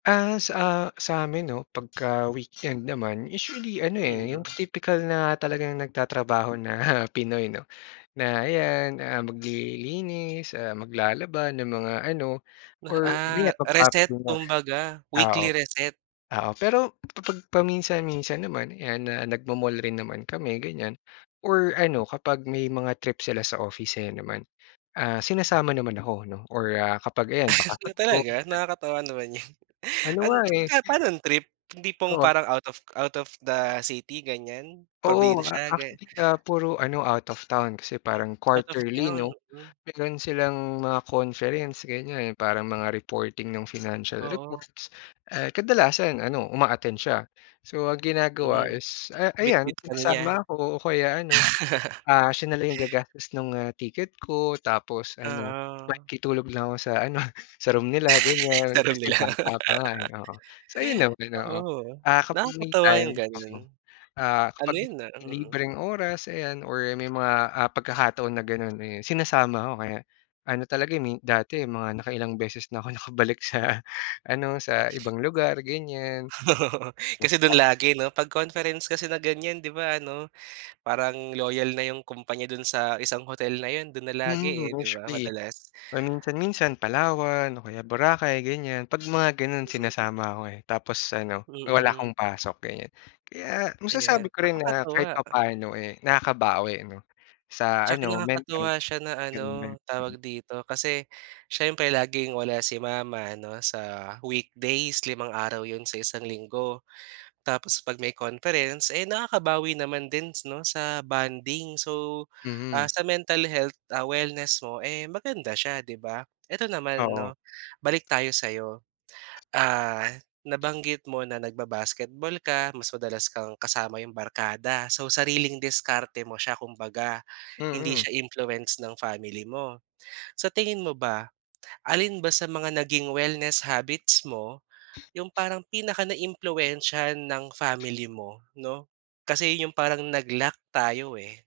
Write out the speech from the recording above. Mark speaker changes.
Speaker 1: Ah, sa a sa'min, 'no, pagka weekend naman usually ano, eh, yung
Speaker 2: Mm.
Speaker 1: tipikal na talagang nagtatrabaho na Pinoy, 'no, na 'yan, ah, maglilinis, ah, maglalaba ng mga ano
Speaker 2: Na,
Speaker 1: or
Speaker 2: ah,
Speaker 1: ganiyan.
Speaker 2: reset
Speaker 1: [unintelligible]
Speaker 2: kumbaga,
Speaker 1: Ah,
Speaker 2: weekly
Speaker 1: oh.
Speaker 2: reset.
Speaker 1: Oo, pero kapag paminsan-minsan naman 'yan na nagmo-mall rin naman kami ganyan or ano kapag may mga trip sila sa office ayan naman, ah, sinasama naman ako, 'no, or ah, kapag ayan, bakasyon ko.
Speaker 2: Talaga nakakatuwa naman yun.
Speaker 1: Ano
Speaker 2: An
Speaker 1: nga, eh.
Speaker 2: teka, panong trip, yung tipong
Speaker 1: Oo.
Speaker 2: parang out of out of the city, ganiyan.
Speaker 1: Oo, ah,
Speaker 2: Probinsya, ga
Speaker 1: actually na puro ano out of town kasi parang
Speaker 2: Out of
Speaker 1: quarterly,
Speaker 2: town,
Speaker 1: 'no?
Speaker 2: hmm.
Speaker 1: Meron silang mga conference gan'yan 'yong parang mga reporting nung financial
Speaker 2: Oo.
Speaker 1: reports, ah, kadalasan ano uma-attend siya. So, ang ginagawa
Speaker 2: Hmm,
Speaker 1: is, ah,
Speaker 2: bitbit
Speaker 1: ayan
Speaker 2: ka na niya.
Speaker 1: sinasama ako o kaya ano, ah, siya na lang yung gagastos nung, ah, ticket ko tapos ano
Speaker 2: Oo.
Speaker 1: makikitulog lang ako sa ano, sa room nila ganiyan.
Speaker 2: Laro
Speaker 1: Kasi nga
Speaker 2: nila.
Speaker 1: bata pa nga, eh, oo. So, yun naman oo,
Speaker 2: Oo,
Speaker 1: ah, kapag may
Speaker 2: nakakatuwa yung
Speaker 1: time
Speaker 2: gano'n.
Speaker 1: ako, ah,
Speaker 2: Ano
Speaker 1: kapag
Speaker 2: yun na mm.
Speaker 1: libreng oras ayan or may mga, ah, pagkakataon na gano'n, eh, sinasama ako kaya ano talaga, eh, min dati mga nakailang beses na ako nakabalik sa, ah, ano, sa ibang lugar ganiyan.
Speaker 2: Oo, kasi dun
Speaker 1: [unintelligible]
Speaker 2: lagi, 'no? Pag conference kasi na gan'yan di ba ano, parang loyal na yung kumpanya dun sa isang hotel na 'yon do'n na lagi,
Speaker 1: Mm,
Speaker 2: eh, di ba,
Speaker 1: usually
Speaker 2: madalas.
Speaker 1: paminsan-minsan
Speaker 2: Hmm.
Speaker 1: Palawan o kaya Boracay ganiyan, pag mga gano'n
Speaker 2: Mm.
Speaker 1: sinasama ako, eh. Tapos ano wala
Speaker 2: Mm.
Speaker 1: akong pasok ganiyan. Kaya
Speaker 2: Ayan,
Speaker 1: masasabi ko rin na kahit
Speaker 2: nakakatuwa.
Speaker 1: papaano, eh, nakakabawi, 'no, sa
Speaker 2: Tsaka,
Speaker 1: ano mental
Speaker 2: nakakatuwa siya na
Speaker 1: gano'n nga,
Speaker 2: ano
Speaker 1: mm.
Speaker 2: tawag dito, kasi siyempre laging wala si mama ano sa weekdays limang araw 'yon sa isang linggo. Tapos 'pag may conference, eh, nakakabawi naman dins, 'no, sa bonding. So, ah,
Speaker 1: Mm.
Speaker 2: sa mental health, ah, wellness mo, eh, maganda siya, 'di ba? Ito, naman,
Speaker 1: Oo.
Speaker 2: 'no, balik tayo sa'yo. Ah, nabanggit mo na nagba-basketball ka mas madalas kang kasama 'yong barkada. So, sariling diskarte mo siya kumbaga, hindi
Speaker 1: Mm.
Speaker 2: siya influence ng family mo. Sa tingin mo ba, alin ba sa mga naging wellness habits mo yung parang pinakanaiimpluwensiyahan ng family mo, 'no? Kasi yung parang nag-lack tayo, eh.